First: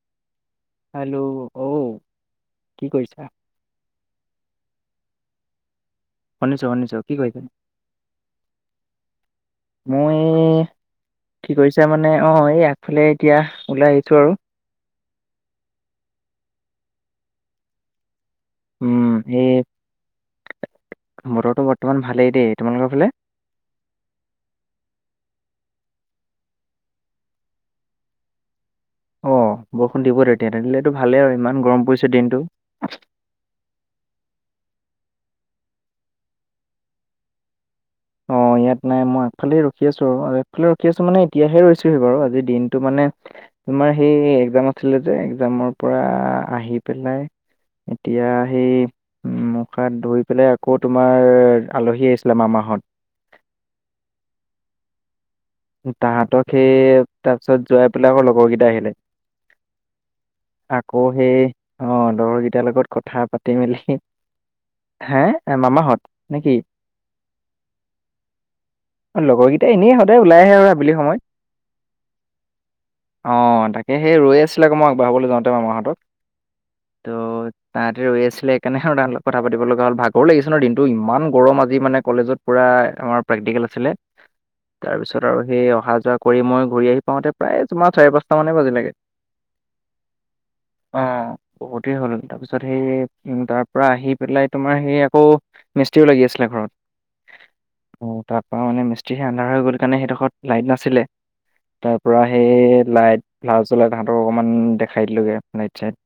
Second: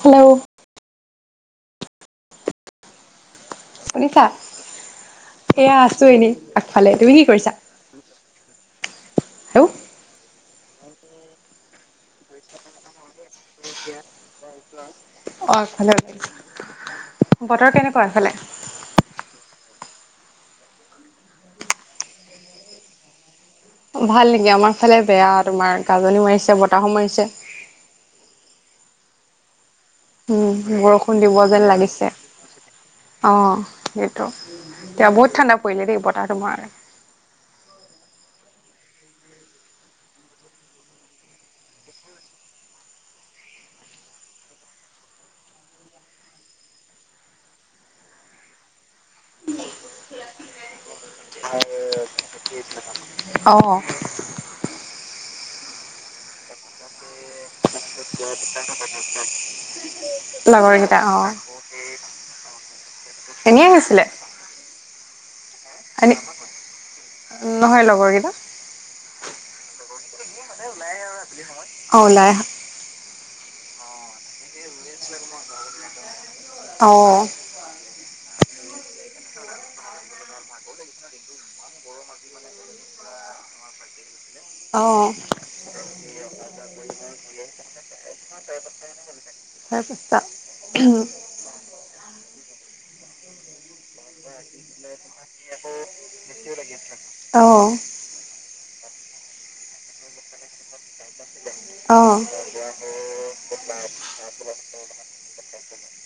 Hello, hello অ, কি কৰিছা? শুনিছা এয়া আছোঁ এনেই আগফালে, তুমি কি কৰিছা? হেল্ল' মই কি কৰিছা মানে অ, এই আগফালে এতিয়া ওলাই আহিছোঁ আৰু। অ, এফালে বতৰ কেনেকুৱা এফালে? উম, এই বটৰটো বৰ্তমান ভালেই দেই তোমালোকৰ ফালে? ভাল নেকি? আমাৰ ফালে বেয়া তোমাৰ গাজনি মাৰিছে বতাহো মাৰিছে। অ, বৰষুণ দিব [inaudible] উম দিলেতো বৰষুণ ভালেই আৰু দিব ইমান যেন গৰম লাগিছে পৰিছে দিনটো অ, সেইটো এতিয়া বহুত ঠাণ্ডা পৰিলে দেই বতাহটো মৰা। অ, ইয়াত নাই মই আগফালে ৰখি আছোঁ আৰু আগফালে ৰখি আছোঁ মানে এতিয়াহে ৰৈছোঁহি বাৰু আজি দিনটো মানে। তোমাৰ সেই এক্জাম আছিলে যে এক্জামৰ পৰা আহি পেলাই এতিয়া সেই উ, মুখ হাত ধুই পেলাই আকৌ তোমাৰ আলহী আহিছিলে মাৰ মামাৰ ঘৰত। অ, তাহতক সেই তাৰ পিছত যোৱাই পেলাই আকৌ লগৰ কেইটা আহিলে। লগৰকেইটা আকৌ অ সেই অ লগৰকেইটাৰ লগত কথা পাতি এনেই মেলি আহিছিলে হা? এ মামাহত এনে নেকি? নহয় লগৰকেইটা লগৰকেইটাই এনেই সদায় ওলাই আহে আৰু আবেলি সময়ত অ, ওলাই আহা? অ, তাকে সেই ৰৈ আছিল আক মই আগবঢ়াবলৈ যাওঁতে মামাহঁতক। অ, ত' তাহাঁতে ৰৈ আছিলেেইকাৰেহ তাহাঁত কথা পাতি লগা হ'ল ভাগৰ লাগিছে ন দিনটো ইমান গৰম আজি মানে কলেজত। পূৰা আমাৰ প্ৰেক্টিকেল আছিলে। অ তাৰপিছত আৰু সেই অহা যোৱা কৰি মই ঘূৰি আহি পাওঁতে প্ৰায় তোমাৰ চাৰি পাঁচটা মানে বাজিলেগে। অ', [inaudible] বহুতেই হ'ল তাৰ পিছত সেই উম, তাৰ পৰাৰা আহি পেলাই তোমাৰ সেই আকৌ, মিস্ত্ৰীও লাগি আছিলে ঘৰত অ তাৰপৰা মানে মস্ত্ৰী স আন্ধ হৈ গল, কাৰণ সেইডোখৰ লাইট নাছিলে তাৰ অ পৰা সেই লাইট জলাই তাহতৰ অকমান দেখাই দিলোগে ৰাইট চাইট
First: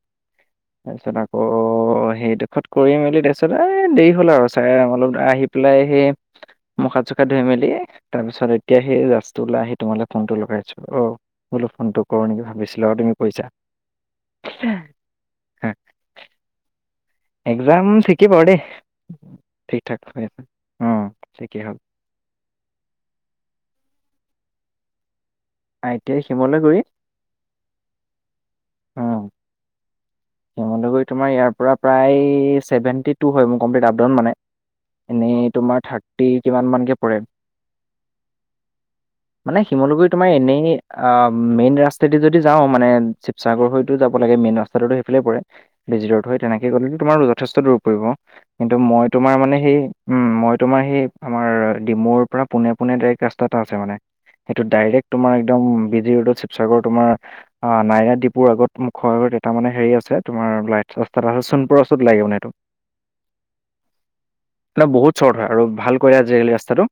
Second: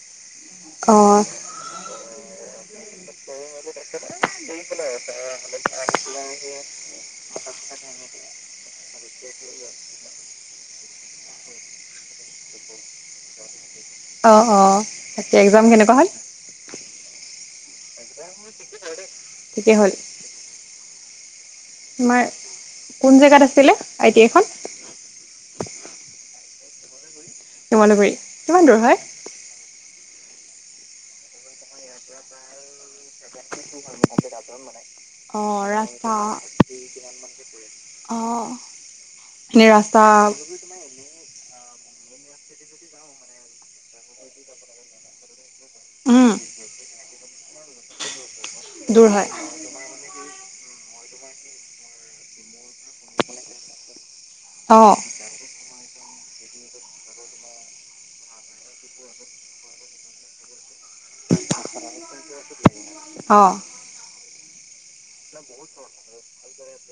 অ তাৰপিছত, অ আকৌ সেইডোখত কৰিম বুলিলি তাৰপিছত এই দেৰি হ'ল আৰু চাই অলপ আহি পেলাই সেই মুখা চোখা ধুই মেলি তাৰ পিছত এতিয়া সেই ল আহি তোমালৈ ফোনটো লগাইছো, অ মো ফোনটো কৰো নেকি ভাবিছিলো আৰু তুমি কৈছা অ ', অ', তাকে, এক্জাম কেনেকুৱা হ'ল এক্জাম ঠিকেই বাৰ দেই, ঠিকেই ঠিক হ'ল ঠাক হৈ আছে ঠিকেই হ'ল তোমাৰ কোন জেগাত আছিলে আই টিখন আই, টি, আই, শিমলু গুৰি শিমলুগুৰি কিমান দূৰ হয়? উম শিমলুগুৰি তোমাৰ ইয়াৰ পৰা প্ৰায় চেভেণ্টি টু হয়, মোৰ কমপ্লিট আপ ডাউন মানে, এনেই তোমাৰ থাৰ্টি কিমান মানকৈ পৰে অ', মানে, শিমলুগুৰি তোমাৰ এনেই মেইন ৰাস্তাইদি যদি যাওঁ মানে, শিৱসাগৰ হৈতো যাব লাগে মেইন ৰাস্তাটোতো ফালে পৰে উম [unintelligible] হৈ তেনেকে গলে, তোমাৰ যথেষ্ট দূৰ পৰিব কিন্তু দূৰ মই হয় তোমাৰ মানে সেই উম, মই তোমাৰ সেই আমাৰ ডিমুৰ পৰা পোনে পোনে ডাইৰেক্ট ৰাসা এটা আছে মানে, সেইটো অঁ ডাইৰেক্ট তোমাৰ একদম বিজি ৰোডত শিৱসাগৰ তোমাৰ, অ নাইৰা দ্বীপুৰ আগত মুখ আগৰত এটা মানে, হেৰি আছে তোমাৰাই চস্তা এটা হল চোণপুৰৰ ওচৰত লাগে মানে এইটো [unintelligible] বহুত চৰ্ট হয়, আৰু ভাল কৰিলে আজিকালি ৰাস্তাটো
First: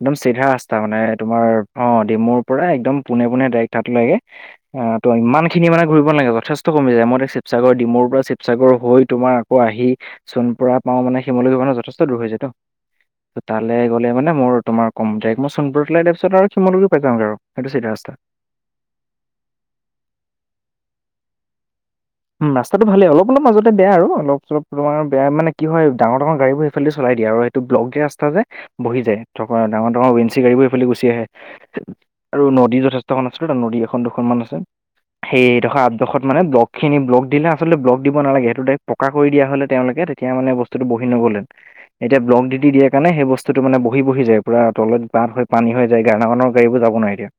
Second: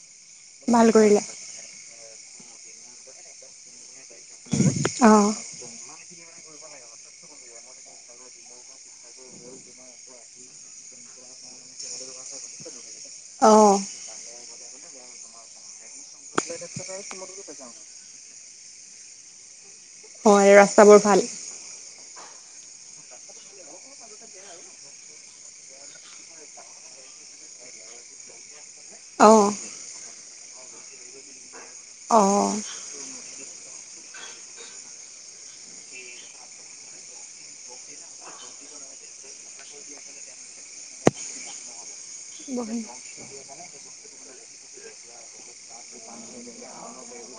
একদম চিধা ৰাস্তা ভাল মানে কৰিলে তোমাৰ অ', ডিমুৰ পৰা একদম পোনে পোনে ডাইৰেক্ট হাত লাগে অ ত অঁ ইমান খিনি মানে ঘূৰিবালাগে, যথেষ্ট কমি যায় মই এটা শিসাগৰ ডিমৰ পৰা শিসাগৰ হৈ তোমাৰ আকৌ আহি, চণপুৰা পাও মানে শিমলী মানৰ যথেষ্ট দূৰ হৈ যায় ত অঁ তালৈ মানে, মোৰ তম কমাইক মইোননুৰতলৈাই তাৰপিছ আৰু শিমলুৰি পাই যাওঁগ আৰু, সটো চিা ৰাসা হয়, ৰাস্তাবোৰ ভাল উম ৰা্তটোাল অলপ অলপ মাজতে বেয়া আৰু অলপ চলপ তমাৰ বেয়া মানে, কি হয় ডাৰ ডাঙৰ গাড়ীবোৰ সফালে চলাই দিয়ে ব্লগে আসা যায় বহি যায়, অঁ থকা ডাঙৰ ডাঙৰ ৱেনঞ্চি গাড়ীবোৰ এইফালে গুচি আহে আৰু অঁ নদী যথেষ্ট খন আছিল নদী এখন দুখন মান আছে, সেই এডোখ আঠডোখত মানে ব খিনি ব্ল দিলে, আচল ব্লক দিব নালাগে, সটোৰেক্টকা কৰি দিয়া হলে তেওঁলোকে তেতিয়াানে বস্তুটো বহি নগ'লে [unintelligible] এতিয়া ব্লক দি বহি দিয়াৰ কাৰে সেই বস্তুটো মানে বহি যায়, পৰা তত বাট হৈ পানী হৈ যায় গান গানৰ গাড়ীবোৰ যাব নাই এতিয়া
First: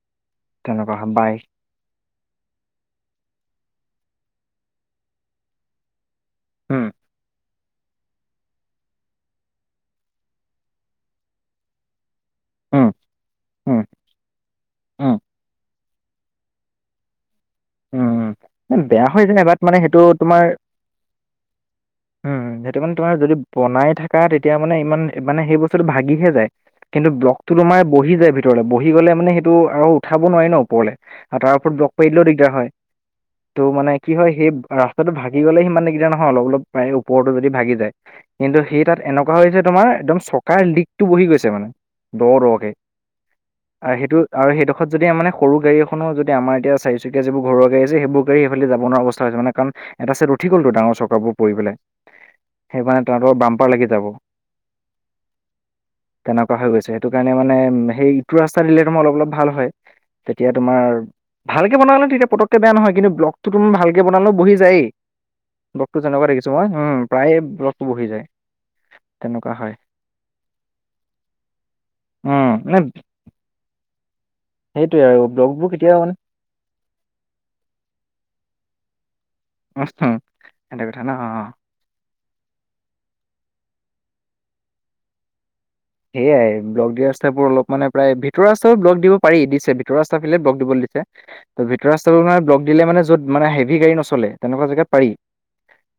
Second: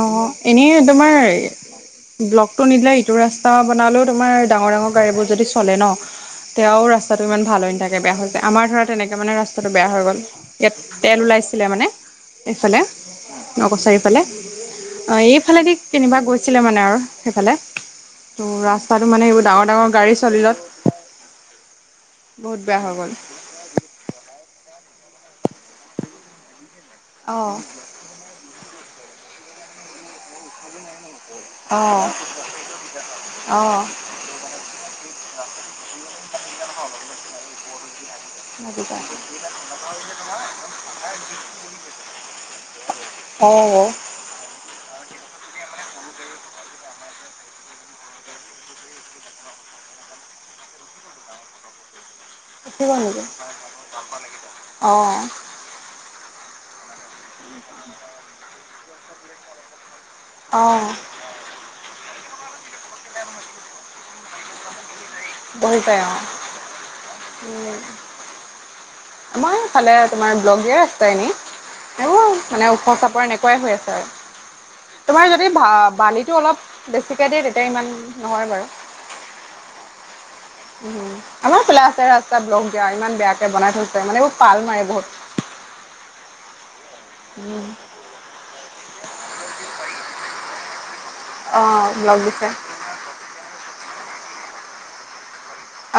অ', নেই তেনেকুৱা তোমাৰ বাইক ব্লকটো নিদিলে, ইটো ৰাস্তা বনালেও তোাৰ ডাঙৰ ডাঙৰ গাড়ীবোৰ যদি চলে ন তেওঁ উম ৰাস্তাটো ইমান ভাল হৈ নাথাকে, বেয়া হৈছোয় আমাৰ ধৰা তেনেকে মানে ৰাস্তাটো বেয়া হৈ গ'ল, এতিয়া তেল ওলাইছিলে মানে এইফালে উম ন উম কছাৰিফালে উম এইফালেদি কনিবা গৈছিলে মানে, আৰু সেইফালে উম ত' ৰাস্তাটো বেয়া হৈ মানে যে, এইবোৰ বাট ডাঙৰ মানে ডাঙৰ সেইটো গাড়ী তোমাৰ চলিলত উম, বহুত সেইটো বেয়া হৈ মানে গ'ল তোমাৰ যদি বনাই থকা তেতিয়া মানে, ইমান মানে সেই বস্তুটো ভাগিহে যায় কিন্তু ব্লগতো অ', তোমাৰ বহি যায় ভিতৰলৈ বহি গ'লে মানে সেইটো আৰু উঠাব নোৱাৰি ন ওপৰলে, আৰু তাৰ ওপৰত লগ অ', পাৰ দিলেও দিগদাৰ হয় ত' অ', মানে কি হয়, সেই ৰাস্তাটো ভাগি গ'লে সিমানেগদা নহয় অলপ অলপ ওপৰতো যদি ভাগি যায় কিন্তু লাগি সেই তাত যায় এনেকুৱা হৈছে তোমাৰ একদম চকাৰ লিকটো বহি গৈছে মানে [unintelligible] অ'। আৰু সেইটো আৰু সেইডোখৰত যদি মানে সৰু গাড়ীখনো যদি আমাৰ এতিয়া চকীয়া যোৰ ঘৰুৱা আছেই সেইবোৰ এইালে যাব নোৱাৰা অৱস্থা হৈছে মানে কাণ এটা চাইট উঠি গ'ল তো ডাঙৰ চকাবোৰ পৰি পেলাই উঠিব সেইকাৰণে নেকি তোহতৰ বাম্পাৰ লাগি যাব। অ', তেনেকুৱা হৈ গৈছে সেইটো কাৰণে মানে সেই ইটো ৰাস্তা দিলেতো মই অলপ অলপ ভাল হয়। তেতিয়া অ', তোমাৰ ভালকে বনালে তেতিয়া পকেটকে বেয়া নহয় কিন্তু বব্ল'গতো তোৰ ভালকে বনালে বহি যায়েই বহি ব্লগটো যায় অ'। যেনেকুৱা দেখিছোঁ মই প্ৰায়ে ব্লগটো বহি যায়। তেনেকুৱা মাৰ হয় ফালে তোমাৰ ব্লগে আছেহি। এইবোৰ মানে ওখৰ চাপৰ এনেকুৱাই হৈ আছে আৰু। সেইটোৱে আৰু তোমাৰ যদি ব্লগবোৰ কেতিয়াও মানে বালিটো অলপ বেছিকে দিয়ে তেতিয়া ইমান নহয় বাৰু। আচ্ছা। উম আমাৰ ফালে আছে ৰাস্তা ব্লক দিয়া ইমান বেয়াকে বনাই থৈছে মানে এইবোৰ পাল মাৰে বহুত সেয়াই ব্লক দিয় ৰাস্তাবোৰ উম অলপ মানে প্ৰায় ভিত ভিতৰ ৰাস্তা ব্লক দি পাৰি দিছে ভিতৰ ৰাস্তা ফালে ব্লক দিবলৈ দিছে অ ত ভিতৰ ৰাস্তা মানে দিছে ব্লক দিলে মান য'ত মানে হেভি গাড়ী নচলে তেনেকুৱা জেগাত পাৰি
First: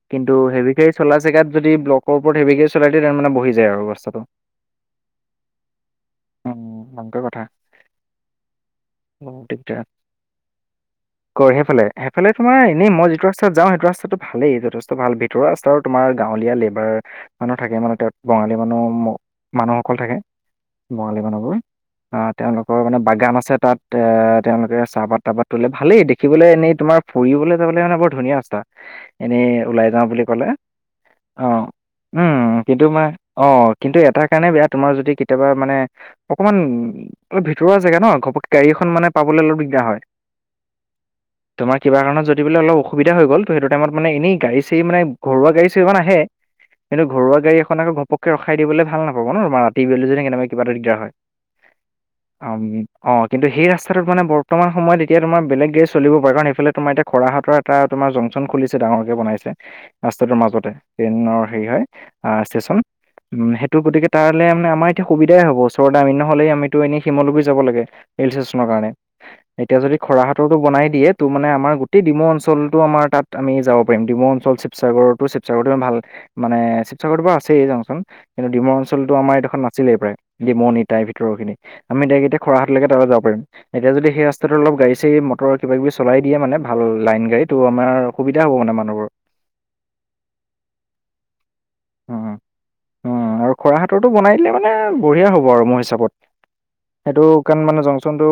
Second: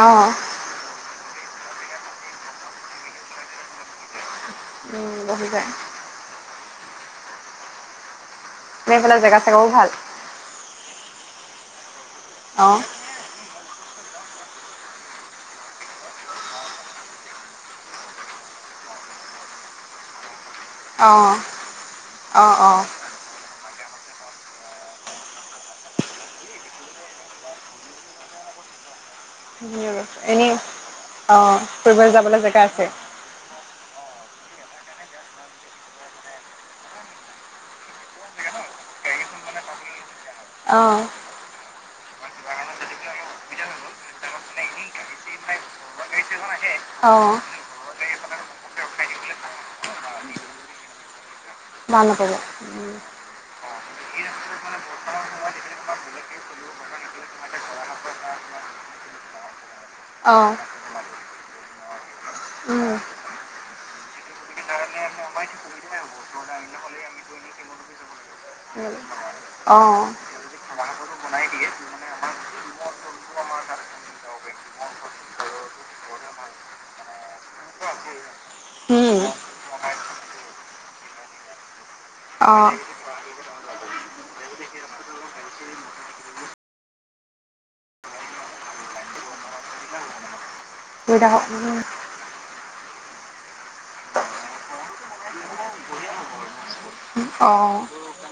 অ কিন্তু হেভি গাড়ী চল জেগাত যদি ব্লকৰ ওপৰত হেৱীকে চলাই দিয়ে তাৰ মানে বহি যায় আৰু ৰাস্তাটো উম বহি যায়। উম ভংকে কথা এনে এইফালে জেগা ঠিক। চেগাও ভাল কৰ সেইফালে সেইফালে তোমাৰ অ এনেই মই যিটো ৰাস্তা ৰাস্তাত যাওঁ সেইটো ৰাস্তাটো ভালেই যথেষ্ট ভাল ভিতৰুৱা ৰাস্তা তোমাৰ গাঁৱলীয়া লেবাৰ মানুহ থাকে মানে তাত বঙালী মানুহ মানুহসকল থাকে অ বঙালী মানুহবোৰ অ অ তেওঁলোকৰ মানে বাগান আছে তাত এ তেওঁলোকে চাহপাত তাহপাত তোলে ভালেই দেখিবলৈ এনেই তোমাৰ ফুৰিবলৈ যাবলে মানে বৰ ধুনীয়া ৰাস্তা এনেই ওলাই যাওঁ বুলি কলে এনেই অ', ফুৰিবলৈ যাবলৈ উম জেগা আছে কিন্তু মই অ', কিন্তু এটাৰ কাৰণে বেয়া তোমাৰ যদি কেতিয়াবা মানে অকণমান অলপ ভিতৰুৱা জেগা ন ঘপকে গাড়ী এখন মানে পাবলৈ অলপ দিগদাৰ হয়। অহ। তোমাৰ কিবা কাৰণত যদি বোলে কাৰত অলপ অসুবিধা যদিলে হৈ গ'ল ত' সেইটো অলপ টাইমত মানে অসুবিধা এনেই গাড়ী ন চাড়ী মানে [unintelligible] ঘৰুৱা গাড়ী এই চাড়ী ইমান আহে খন একে। কিন্তু ঘৰুৱা় গাড়ীএখন আক ঘপক ৰখাই দিবলৈ ভাল নাপাব নম ৰাতি বেলি নে কেনো কিবাটা দিগদাৰ হয়। ভাল নাপাব আমি। অ', কিন্ত সেই ৰাস্তাটো মানে বৰ্তমানয়ত এতিয়া তোমাৰ বেলেগ গাড়ী চলিব পাৰে কাৰ সেইফালে তোমাৰতিয়া খ হঁতৰ তোমাৰ জংচন খুলিছে ডাঙৰকে বনাইছে। ৰাস্তাটোৰ অ মাজতে ট্ৰেইনৰ হেৰি হয় ষ্টেচন উম ত গতিক তাৰ মে আম এতিয়া সুবিধাই হব ওচৰ আম নহলেই আমিতো এনে শিমলু যাব লাগে। ৰেল ষ্টেচনৰ কাৰণে এতিয়া যদি অ', খৰাহাত টো বনাই দিয়ে ত' মানে আমাৰ গোট ডিমু অঞ্চলটো আমাৰ তাত আমি যাব পাৰিম ডিমু অল শিৱসাগৰতো শিৱসাগৰ ভাল মানে শিৱসাগৰৰ তোৰ টৰাই পৰা আছেই যাওঁচোন। কিন্তু ডিমাৰ অঞ্চলটো উম, আমাৰ এই দেয়াখখন নাছিলেই প্ৰায় ডিমনি তাইৰ ভিতৰ খিনি আমি ডাইৰেক্ট এতিয়া খোৰা অ', হাতলৈকে তাত যাব পাৰিম। এতিয়া যদি সেই ৰাস্তাতটো অলপ গাড়ী চাডী মটৰ কিবা কিবি চলাই দিয়ে ভাল লাইন গাড়ী তো আমাৰ সুধা হ'ব মানুহ বোৰ। [unintelligible] [unintelligible] উ, উম আৰু খৰা হাতৰটো বনাই দিলে মানে বঢ়িয়া হ'ব আৰু মোৰ হিচাপত। সেইটো কাৰণ অ', মানে জংচন টো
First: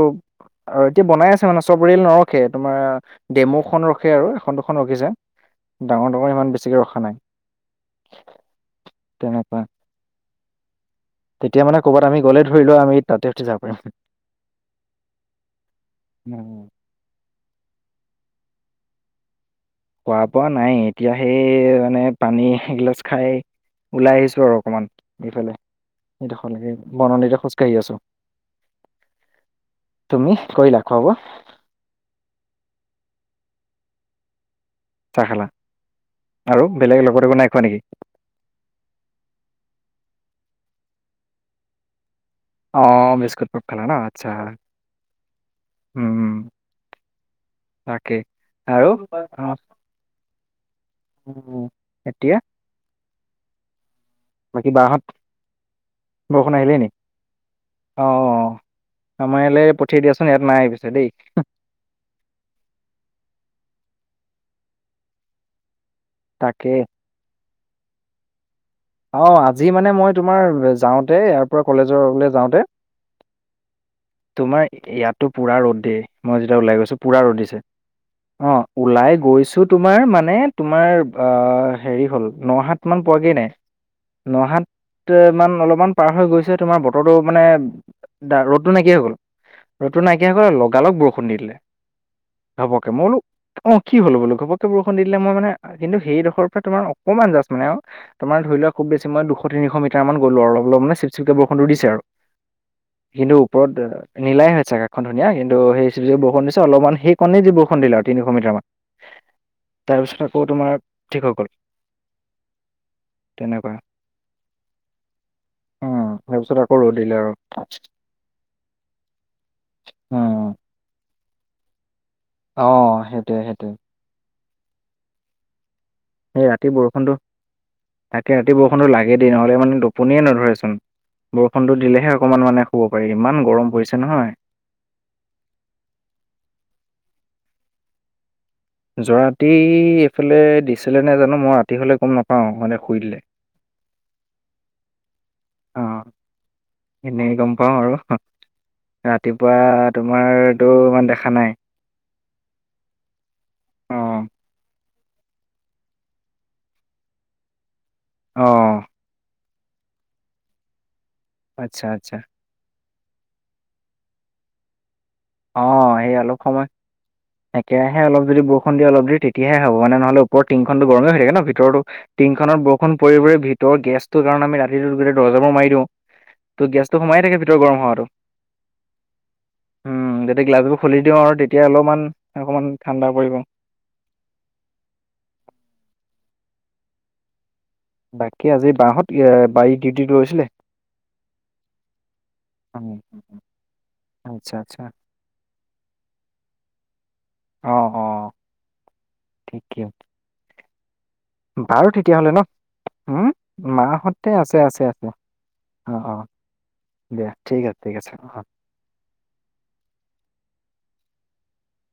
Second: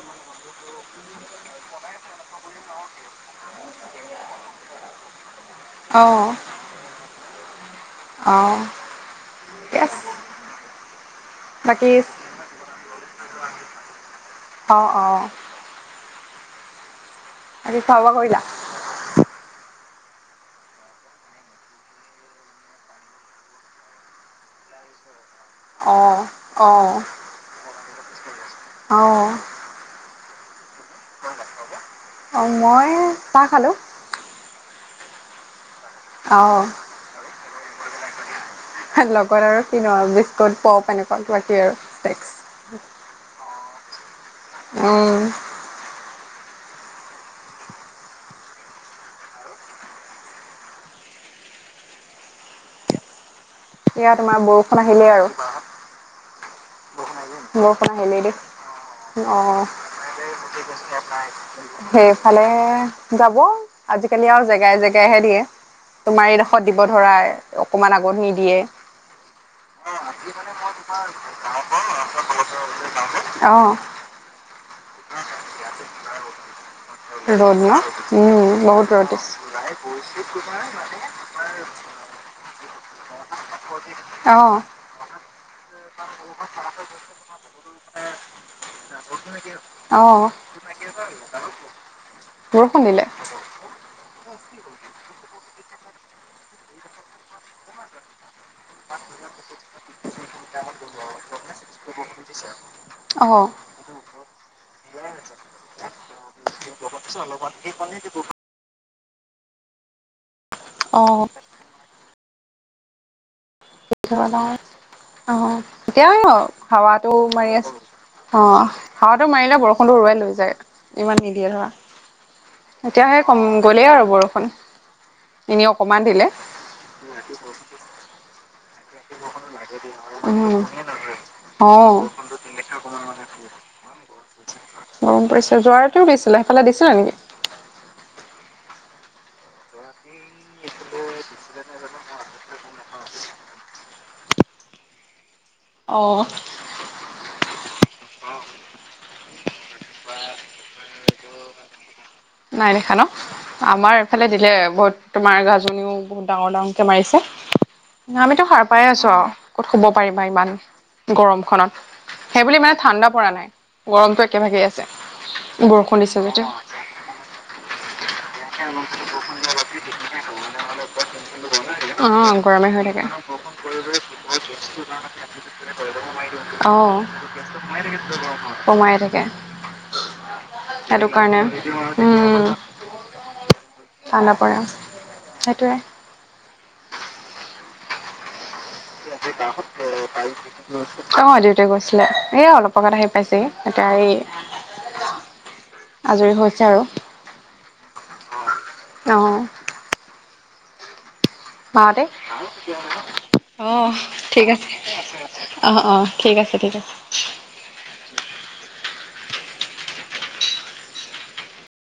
আৰু এতিয়া বনাই আছে মানে চব ৰেল নৰখে তোমাৰ ডেমু খন ৰখে আৰু এখন দুখন ৰখিছে ডাঙৰ অ', ডাঙৰ ইমান বেছিকে ৰখা নাই। অহ। তেনেকুৱা, তেতিয়া মানে বাকী কৰ'বাত আমি গ'লে ধৰিলোৱা, আমি তাতে এৰি থৈ যাব পাৰিম। অ', অ'। [unintelligible] আজি খোৱা বোৱা কৰিলা? খোৱা বোৱা নাই, এতিয়া সেই মানে পানী এগিলাচ খাই ওলাই আহিছো আৰু অকমান এইফালে। অ', এইডোখৰলৈকে, অ', বননিতে খোজকাঢ়ি আছো। অ'। তুমিহ কৰিলা খোৱা বোৱা? অ', মই চা খালোঁ। চাহ খালা, অ', আৰু বেলেগ লগত একো নাইখোৱা নেকি? লগত আৰু কিনো আৰু বিস্কুট, পপ এনেকুৱা কিবা কিবি আৰু [unintelligible] অ', বিস্কুট পপ খালা ন, আচ্ছা। অ'। উ, উ, তাকে, আৰু? অ'। উ, উ, এতিয়া? এয়া তোমাৰ বাকী বৰষুণ বাহঁত আহিলেই আৰু। বৰষুণ আহিলেই নি? বৰষুণ অ আহিলেই দেহ। আমাৰ অ'। ইয়ালৈ পঠিয়াই দিয়াচোন নাই পিছে ইয়াত দেই নাই। সেইফালে যাব। আজিকালি আৰু জেগাই জেগাইহে দিয়ে। তোমাৰ এইডোখৰত তাকে দিব ধৰা, অকমান আগত নিদিয়ে। অ', আজি মানে মই তোমাৰ যাওঁতে, ইয়াৰ পৰা কলেজৰ লৈ যাওঁতে। অ'। তোমাৰ, ইয়াতো পুৰা ৰ'দ দেই, মই যেতিয়া ওলাই গৈছো। পূৰা ৰ'দ দিছে। ন উম অ', বহুত ৰ'দ ওলাই দিছে। গৈছোঁ তোমাৰ মানে তোমাৰ হেৰি হ'ল নহাত মান পোৱাগে নাই। [unintelligible] নহাত তে মান অলপমান পাৰ হৈ গৈছে, তোমাৰ বতৰটো মানে দা ৰদটো নাইকিয়া হৈ গ'ল। ৰ'দতো অ', নাইকিয়া হৈ গ'ল, লগালগ বৰষুণ দি দিলে। বৰষুণ হাউবকে, দিলে মই বোলো অ', কি হ'ল বোলো ঘপককে বৰষুণ দি দিলে মই মানে, কিন্তু সেইডোখৰ পৰা তোমাৰ অকমান জাষ্ট মানে আও। তোমাৰ ধৰি লোৱা খুব বেছি মই দুশ তিনিশ মিটাৰমান গলো আৰু অলপ অলপ মানে চিপ্‌ চিপ্‌কে বৰষুটো দিছে আৰু। কিন্তু অ', ওপৰত নীলাই হৈ আছে আকাশখন ধুনীয়া কিন্তু, সেই চিপ্‌ চিপ্‌ বৰষুণ দিছে অলপমান সেই কণে যি বৰষুণ দিলে আৰু তিনিশ মিটাৰ মান। তাৰপিছত আকৌ তোমাৰ। ঠিক অ'। হৈ গ'ল তেনেকুৱা। [unintelligible] অ', এতিয়া উম ও তাৰপিছত আকৌ ৰ'দ হাৱাটো দিলে আৰু মাৰি আছে। অ'। হাৱাটো মাৰিলে বৰষুণটো উৰুৱাই লৈ উম যায়। ইমান নিদিয়ে ধৰা। অ এতিয়াহে কম সেইটোৱে সেইটোৱে গ'লেই আৰু বৰষুণ। এনে অকমান দিলে। সেই ৰাতি বৰষুণটো, তাকে ৰাতি বৰষুণটো লাগে দেই নহ'লে মানে টুপ। পনিয়ে উম, নধৰেচোন। বৰষুণটো অ'। দিলেহে অকণমান মানে শুব পাৰি ইমান গৰম পৰিছে নহয়। গৰম পৰিছে যোৱা ৰাতিও দিছিলে, সেইফালে দিছিলে নেকি? যোৱাৰাতি এইফালে দিছিলে নাই জানো মই ৰাতি হ'লে গম নাপাওঁ, মানে শুই দিলে। অ'। এনেই গম পাওঁ আৰু। ৰাতিপুৱা তোমাৰতো ইমান দেখা নাই। নাই দেখা ন? আমাৰ অ এইফালে দিলে, বহুত তোমাৰ গাজনিও বহুত ডাঙৰ ডাঙৰকে মাৰিছে। অ', আমিতো সাৰপাই আছো আৰু, ক'ত শুব পাৰিবা ইমান গৰমখনত। আচ্ছা আচ্ছা সেইবুলি ইমান ঠাণ্ডা পৰা নাই, গৰমটো একেভাগেই আছে। অ', বৰষুণ সেই দিছে অলপ যে। সময় [inaudible] একেৰাহে অলপ যদি বৰষুণ দিয়ে অলপ দেৰি তেতিয়াহে হব মানে নহলে ওপৰত টিংখনটো গৰমে হৈ থাকে ন ভিতৰতো অ', টিংখনত গৰমে হৈ বৰষুণ থাকে। পৰি পৰি ভিতৰৰ গেছটো কাৰণ আমি ৰাতিটোত গোটেই দৰ্জাবোৰ মাৰি দিওঁ। তো গেছটো সোমাই থাকে ভিতৰত গৰম হাৱাটো। কমাই থাকে। যদি গিলাছবোৰ খুলি সেইটো দিওঁ আৰু কাৰণে তেতিয়া অলপমান উম, অকণমান ঠাণ্ডা পৰিব। ঠাণ্ডা পৰা, সেইটোৱে। বাকী আজি বাহঁত এ, বাৰী ডিউটিত গৈছিলে? [unintelligible] অ' দেউতাই গৈছিলে এ অলপ আগত উম, আহি পাইছেহি এতিয়া এই আচ্ছা আচ্ছা আজৰি হৈছে আৰু, অ', অ', ঠিকে অ'। বাৰু মাহঁতে তেতিয়াহ'লে ন অ', মাহঁতে ঠিক আছে আছে আছে, অ'। ঠিক আছে ঠিক আছে। দিয়া ঠিক আছে, ঠিক আছে অ'।